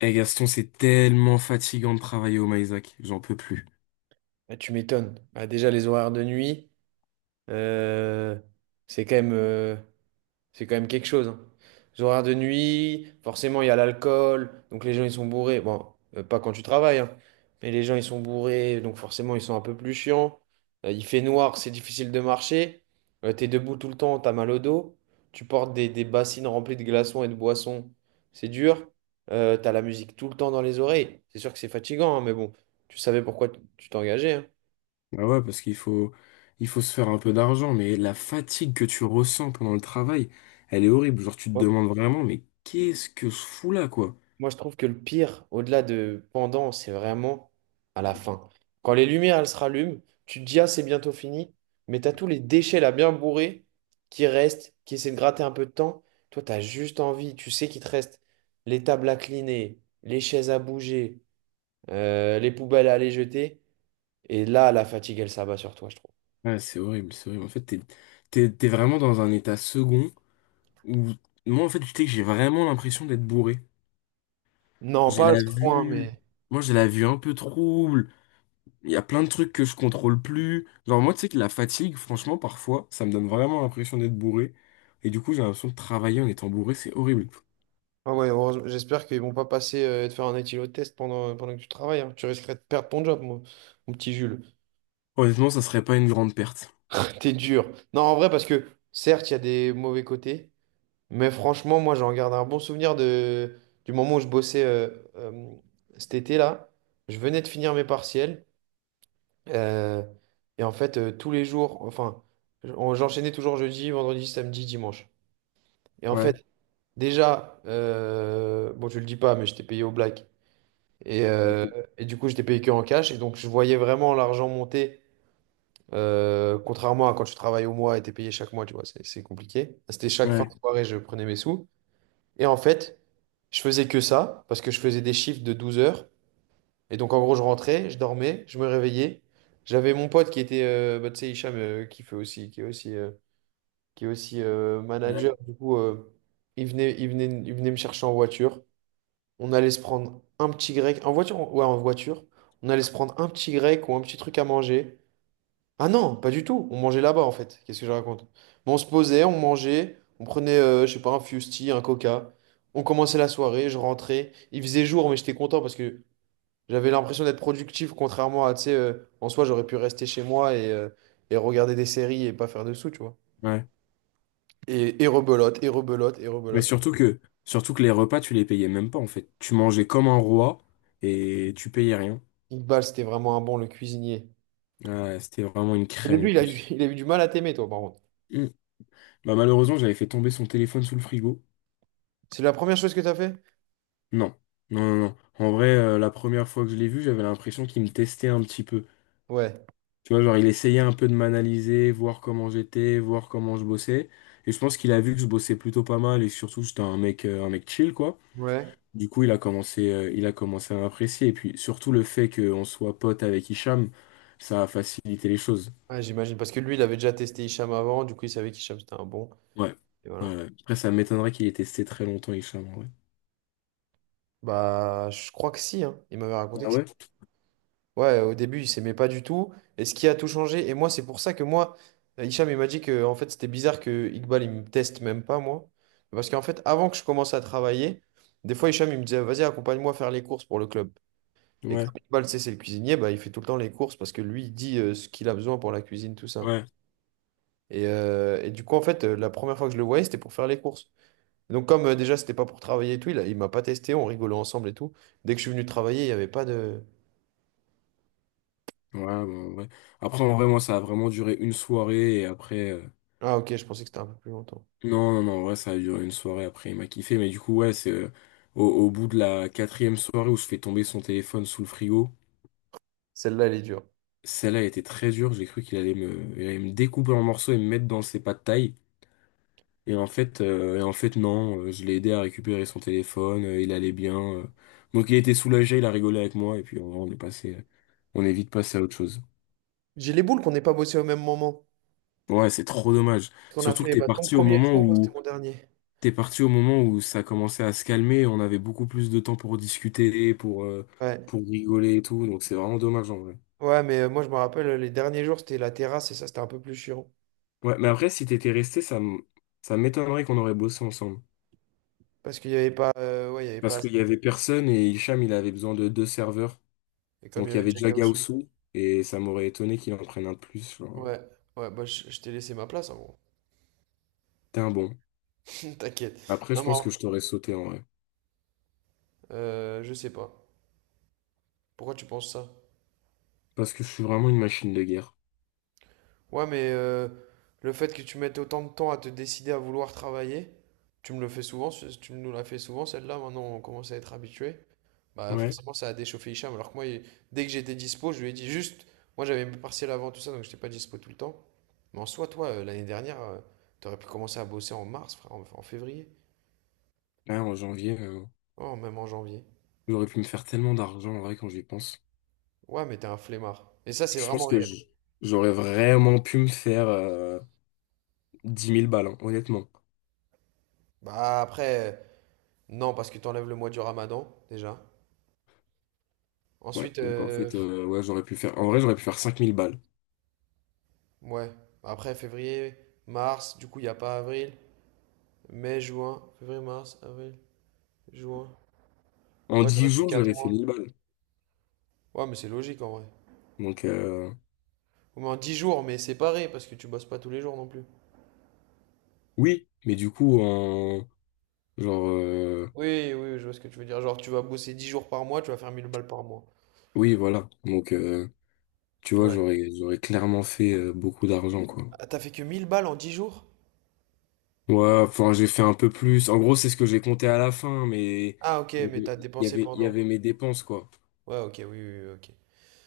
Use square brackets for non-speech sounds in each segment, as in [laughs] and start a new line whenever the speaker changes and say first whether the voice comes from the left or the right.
left: Eh Gaston, c'est tellement fatigant de travailler au Maïsac, j'en peux plus.
right: Ah, tu m'étonnes. Ah, déjà, les horaires de nuit, euh, c'est quand même, euh, c'est quand même quelque chose, hein. Les horaires de nuit, forcément, il y a l'alcool, donc les gens, ils sont bourrés. Bon, pas quand tu travailles, hein, mais les gens, ils sont bourrés, donc forcément, ils sont un peu plus chiants. Il fait noir, c'est difficile de marcher. T'es debout tout le temps, t'as mal au dos. Tu portes des bassines remplies de glaçons et de boissons, c'est dur. T'as la musique tout le temps dans les oreilles. C'est sûr que c'est fatigant, hein, mais bon, tu savais pourquoi tu t'engageais, hein.
left: Ah ouais, parce qu'il faut se faire un peu d'argent, mais la fatigue que tu ressens pendant le travail, elle est horrible. Genre, tu te demandes vraiment, mais qu'est-ce que je fous là, quoi?
right: Moi, je trouve que le pire, au-delà de pendant, c'est vraiment à la fin. Quand les lumières, elles se rallument, tu te dis, ah, c'est bientôt fini, mais t'as tous les déchets là bien bourrés qui restent, qui essaient de gratter un peu de temps. Toi, t'as juste envie, tu sais qu'il te reste les tables à cliner, les chaises à bouger, les poubelles à aller jeter. Et là, la fatigue, elle s'abat sur toi, je trouve.
left: Ouais, c'est horrible, c'est horrible. En fait, t'es vraiment dans un état second où, moi, en fait, tu sais que j'ai vraiment l'impression d'être bourré.
right: Non,
left: J'ai
right: pas à
left: la
right: ce point,
left: vue,
right: mais.
left: Moi, j'ai la vue un peu trouble. Il y a plein de trucs que je contrôle plus. Genre, moi, tu sais que la fatigue, franchement, parfois, ça me donne vraiment l'impression d'être bourré. Et du coup, j'ai l'impression de travailler en étant bourré, c'est horrible.
right: Ah ouais, heureusement, j'espère qu'ils vont pas passer et te faire un éthylotest pendant que tu travailles, hein. Tu risquerais de perdre ton job, mon petit Jules.
left: Honnêtement, ça serait pas une grande perte.
right: [laughs] T'es dur. Non, en vrai, parce que certes, il y a des mauvais côtés, mais franchement, moi, j'en garde un bon souvenir du moment où je bossais euh, cet été-là. Je venais de finir mes partiels. euh, et en fait, tous les jours, enfin, j'enchaînais toujours jeudi, vendredi, samedi, dimanche. Et en
left: Ouais.
right: fait, déjà, bon, je le dis pas, mais j'étais payé au black. Et, euh,
left: Ok.
right: et du coup, j'étais payé que en cash. Et donc, je voyais vraiment l'argent monter. Contrairement à quand tu travailles au mois et t'es payé chaque mois, tu vois, c'est compliqué. C'était chaque fin
left: Ouais.
right: de soirée, je prenais mes sous. Et en fait, je faisais que ça parce que je faisais des shifts de 12 heures. Et donc, en gros, je rentrais, je dormais, je me réveillais. J'avais mon pote qui était, bah, tu sais, Hicham, qui est aussi,
left: Ouais.
right: manager. Du coup, il venait me chercher en voiture. On allait se prendre un petit grec, en voiture, ouais, en voiture. On allait se prendre un petit grec ou un petit truc à manger. Ah non, pas du tout. On mangeait là-bas en fait. Qu'est-ce que je raconte? Mais on se posait, on mangeait, on prenait, je sais pas, un fusti, un coca. On commençait la soirée, je rentrais. Il faisait jour, mais j'étais content parce que j'avais l'impression d'être productif, contrairement à, tu sais, en soi, j'aurais pu rester chez moi et regarder des séries et pas faire de sous, tu vois.
left: Ouais.
right: Et rebelote, et rebelote, et
left: Mais
right: rebelote.
left: surtout que les repas, tu les payais même pas, en fait. Tu mangeais comme un roi et tu payais rien.
right: Iqbal, c'était vraiment un bon, le cuisinier.
left: Ouais, c'était vraiment une
right: Au
left: crème en
right: début, il a eu,
left: plus.
right: [laughs] il a eu du mal à t'aimer, toi, par contre.
left: Mm. Bah, malheureusement, j'avais fait tomber son téléphone sous le frigo.
right: C'est la première chose que t'as fait?
left: Non. Non, non, non. En vrai, la première fois que je l'ai vu, j'avais l'impression qu'il me testait un petit peu.
right: Ouais.
left: Tu vois, genre, il essayait un peu de m'analyser, voir comment j'étais, voir comment je bossais. Et je pense qu'il a vu que je bossais plutôt pas mal et surtout, j'étais un mec chill, quoi.
right: Ouais.
left: Du coup, il a commencé à m'apprécier. Et puis, surtout, le fait qu'on soit pote avec Hicham, ça a facilité les choses.
right: Ouais, j'imagine. Parce que lui, il avait déjà testé Hicham avant, du coup, il savait qu'Hicham, c'était un bon.
left: Ouais.
right: Et voilà.
left: Ouais. Ouais. Après, ça m'étonnerait qu'il ait testé très longtemps, Hicham, en vrai.
right: Bah, je crois que si, hein. Il m'avait raconté
left: Ah
right: que si.
left: ouais?
right: Ouais, au début, il s'aimait pas du tout. Et ce qui a tout changé, et moi, c'est pour ça que moi, Hicham, il m'a dit que en fait, c'était bizarre que Iqbal, il me teste même pas, moi. Parce qu'en fait, avant que je commence à travailler, des fois, Hicham, il me disait, vas-y, accompagne-moi faire les courses pour le club. Et
left: Ouais.
right: comme Iqbal, tu c'est le cuisinier, bah, il fait tout le temps les courses parce que lui, il dit ce qu'il a besoin pour la cuisine, tout ça.
left: Ouais.
right: Et du coup, en fait, la première fois que je le voyais, c'était pour faire les courses. Donc comme déjà c'était pas pour travailler et tout, il m'a pas testé, on rigolait ensemble et tout. Dès que je suis venu travailler, il y avait pas de...
left: Ouais, bah, ouais. Après, en vrai, moi, ça a vraiment duré une soirée et après.
right: Ah ok, je pensais que c'était un peu plus longtemps.
left: Non, non, non, ouais, ça a duré une soirée après, il m'a kiffé, mais du coup, ouais, c'est au bout de la quatrième soirée où je fais tomber son téléphone sous le frigo,
right: Celle-là, elle est dure.
left: celle-là a été très dure, j'ai cru qu'il allait me découper en morceaux et me mettre dans ses pas de taille, et en fait, non, je l'ai aidé à récupérer son téléphone, il allait bien. Donc il était soulagé, il a rigolé avec moi, et puis en on est passé, on est vite passé à autre chose.
right: J'ai les boules qu'on n'ait pas bossé au même moment.
left: Ouais, c'est trop dommage,
right: Parce qu'on a
left: surtout que
right: fait
left: t'es
right: bah, ton
left: parti au
right: premier jour, moi c'était
left: moment
right: mon dernier.
left: T'es parti au moment où ça commençait à se calmer, on avait beaucoup plus de temps pour discuter, pour, euh,
right: Ouais.
left: pour rigoler et tout, donc c'est vraiment dommage en vrai.
right: Ouais, mais moi je me rappelle, les derniers jours c'était la terrasse et ça c'était un peu plus chiant.
left: Ouais, mais après, si t'étais resté, ça m'étonnerait qu'on aurait bossé ensemble.
right: Parce qu'il y avait pas, ouais, il y avait pas
left: Parce qu'il
right: assez.
left: y avait personne et Hicham, il avait besoin de deux serveurs.
right: Et comme il y
left: Donc il y
right: avait
left: avait
right: Jack
left: déjà
right: Aousou.
left: Gaoussou, et ça m'aurait étonné qu'il en prenne un de plus. Genre.
right: Ouais, ouais, bah je t'ai laissé ma place, en gros.
left: T'es un bon.
right: [laughs] T'inquiète.
left: Après,
right: Non,
left: je
right: mais
left: pense que je t'aurais sauté en vrai.
right: je sais pas. Pourquoi tu penses ça?
left: Parce que je suis vraiment une machine de guerre.
right: Ouais, mais le fait que tu mettes autant de temps à te décider à vouloir travailler, tu me le fais souvent, tu nous l'as fait souvent celle-là, maintenant on commence à être habitué. Bah
left: Ouais.
right: forcément ça a déchauffé Hicham, alors que moi, dès que j'étais dispo, je lui ai dit juste, moi j'avais mes partiels avant tout ça, donc j'étais pas dispo tout le temps. Mais en soi, toi, l'année dernière, t'aurais pu commencer à bosser en mars, frère, en février,
left: Là, en janvier,
right: oh, même en janvier.
left: j'aurais pu me faire tellement d'argent en vrai quand j'y pense.
right: Ouais, mais t'es un flemmard. Et ça, c'est
left: Je
right: vraiment
left: pense que
right: réel.
left: j'aurais vraiment pu me faire 10 000 balles, hein, honnêtement.
right: Bah après, non, parce que t'enlèves le mois du Ramadan, déjà.
left: Ouais,
right: Ensuite,
left: donc en fait, ouais, j'aurais pu faire. En vrai, j'aurais pu faire 5000 balles.
right: ouais. Après, février, mars, du coup, il n'y a pas avril. Mai, juin, février, mars, avril, juin.
left: En
right: Ouais, t'aurais
left: 10
right: fait
left: jours,
right: 4
left: j'avais fait
right: mois.
left: 1000 balles.
right: Ouais, mais c'est logique en vrai.
left: Donc,
right: Au moins 10 jours, mais séparés, parce que tu bosses pas tous les jours non plus.
left: oui, mais du coup, en. Genre.
right: Oui, oui, oui, je vois ce que tu veux dire. Genre, tu vas bosser 10 jours par mois, tu vas faire 1000 balles par mois.
left: Oui, voilà. Donc, tu vois,
right: Ouais.
left: j'aurais clairement fait beaucoup d'argent, quoi.
right: Ah, t'as fait que 1000 balles en 10 jours?
left: Ouais, enfin, j'ai fait un peu plus. En gros, c'est ce que j'ai compté à la fin, mais
right: Ah, ok,
left: il y
right: mais
left: avait,
right: t'as
left: il y
right: dépensé
left: avait, il y
right: pendant.
left: avait mes dépenses, quoi.
right: Ouais, ok, oui, oui, oui, ok.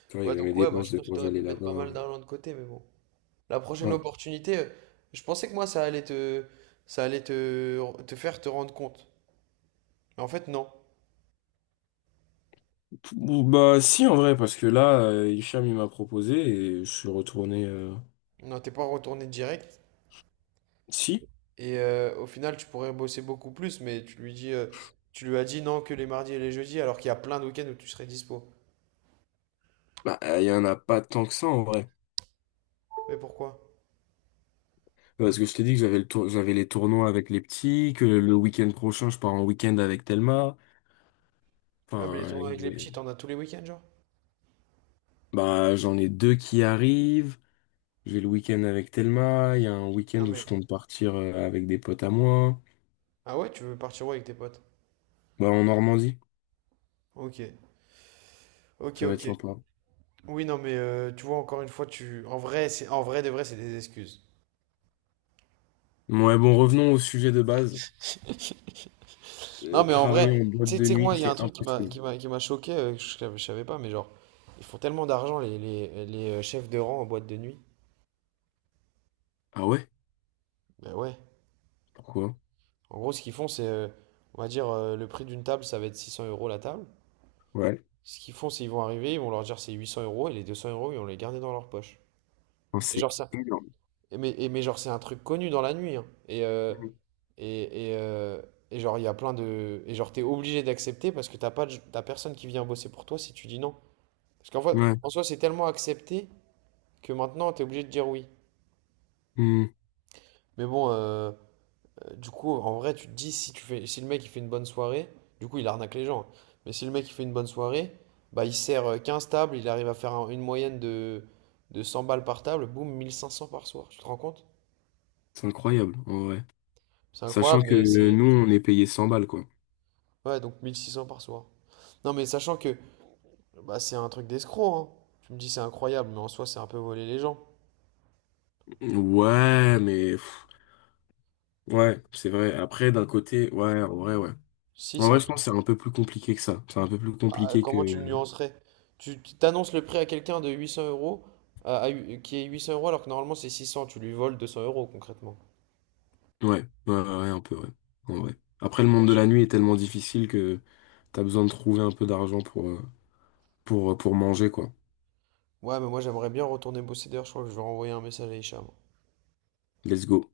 left: Tu vois, il y
right: Ouais,
left: avait mes
right: donc ouais, bah,
left: dépenses
right: je
left: de
right: pense que
left: quand
right: t'aurais
left: j'allais
right: pu mettre pas
left: là-bas.
right: mal d'argent de côté, mais bon. La prochaine opportunité, je pensais que moi ça allait te, te faire te rendre compte. Mais en fait, non.
left: Bah si, en vrai, parce que là, Hicham il m'a proposé et je suis retourné.
right: Non, t'es pas retourné direct.
left: Si.
right: Et au final, tu pourrais bosser beaucoup plus, mais tu lui as dit non que les mardis et les jeudis, alors qu'il y a plein de week-ends où tu serais dispo.
left: Bah, il y en a pas tant que ça en vrai,
right: Mais pourquoi?
left: parce que je t'ai dit que j'avais les tournois avec les petits, que le week-end prochain je pars en week-end avec Thelma,
right: Non, mais les
left: enfin
right: tournois avec
left: il
right: les
left: est-
right: petits, t'en as tous les week-ends, genre?
left: bah j'en ai deux qui arrivent. J'ai le week-end avec Thelma, il y a un week-end
right: Non,
left: où je
right: mais.
left: compte partir avec des potes à moi.
right: Ah ouais, tu veux partir où avec tes potes?
left: Bah, en Normandie.
right: Ok. Ok,
left: Ça va être
right: ok.
left: sympa.
right: Oui, non, mais tu vois, encore une fois, tu. En vrai, c'est en vrai de vrai, c'est des excuses.
left: Ouais, bon, revenons au sujet de base.
right: Non, mais en vrai,
left: Travailler en boîte
right: tu sais tu
left: de
right: sais que moi,
left: nuit,
right: il y a
left: c'est
right: un truc qui m'a
left: impossible.
right: qui m'a qui m'a choqué, que je savais pas, mais genre, ils font tellement d'argent, les chefs de rang en boîte de nuit.
left: Ah ouais?
right: Ben ouais.
left: Pourquoi?
right: En gros, ce qu'ils font, c'est, on va dire, le prix d'une table, ça va être 600 euros la table.
left: Ouais.
right: Ce qu'ils font, c'est ils vont arriver, ils vont leur dire c'est 800 euros, et les 200 euros, ils vont les garder dans leur poche.
left: Enfin,
right: Et
left: c'est
right: genre, ça,
left: énorme.
right: et mais genre, c'est un truc connu dans la nuit, hein.
left: Mm.
right: Et, et, euh, et genre, il y a plein de. Et genre, t'es obligé d'accepter parce que t'as pas de- t'as personne qui vient bosser pour toi si tu dis non. Parce qu'en fait,
left: Ouais.
right: en soi, c'est tellement accepté, que maintenant t'es obligé de dire oui.
left: Mm.
right: Mais bon, du coup, en vrai, tu te dis si tu fais, si le mec il fait une bonne soirée, du coup il arnaque les gens. Mais si le mec il fait une bonne soirée, bah il sert 15 tables, il arrive à faire une moyenne de 100 balles par table, boum, 1500 par soir. Tu te rends compte?
left: C'est incroyable, en vrai.
right: C'est
left: Sachant
right: incroyable,
left: que
right: mais c'est.
left: nous, on est payé 100 balles, quoi.
right: Ouais, donc 1600 par soir. Non, mais sachant que bah, c'est un truc d'escroc, hein. Tu me dis c'est incroyable, mais en soi c'est un peu voler les gens.
left: Ouais, mais pff, ouais, c'est vrai. Après, d'un côté, ouais.
right: Si,
left: En
right: c'est un
left: vrai, je pense que c'est un peu plus compliqué que ça. C'est un peu plus
right: Bah,
left: compliqué
right: comment tu le
left: que.
right: nuancerais? Tu t'annonces le prix à quelqu'un de 800 euros, qui est 800 euros alors que normalement c'est 600, tu lui voles 200 euros concrètement.
left: Ouais, ouais, ouais, ouais, un peu, ouais. En vrai. Après, le monde de
right: Wesh.
left: la nuit est tellement difficile que t'as besoin de trouver un peu d'argent pour manger, quoi.
right: Ouais, mais moi j'aimerais bien retourner bosser d'ailleurs, je crois que je vais renvoyer un message à Hicham.
left: Let's go.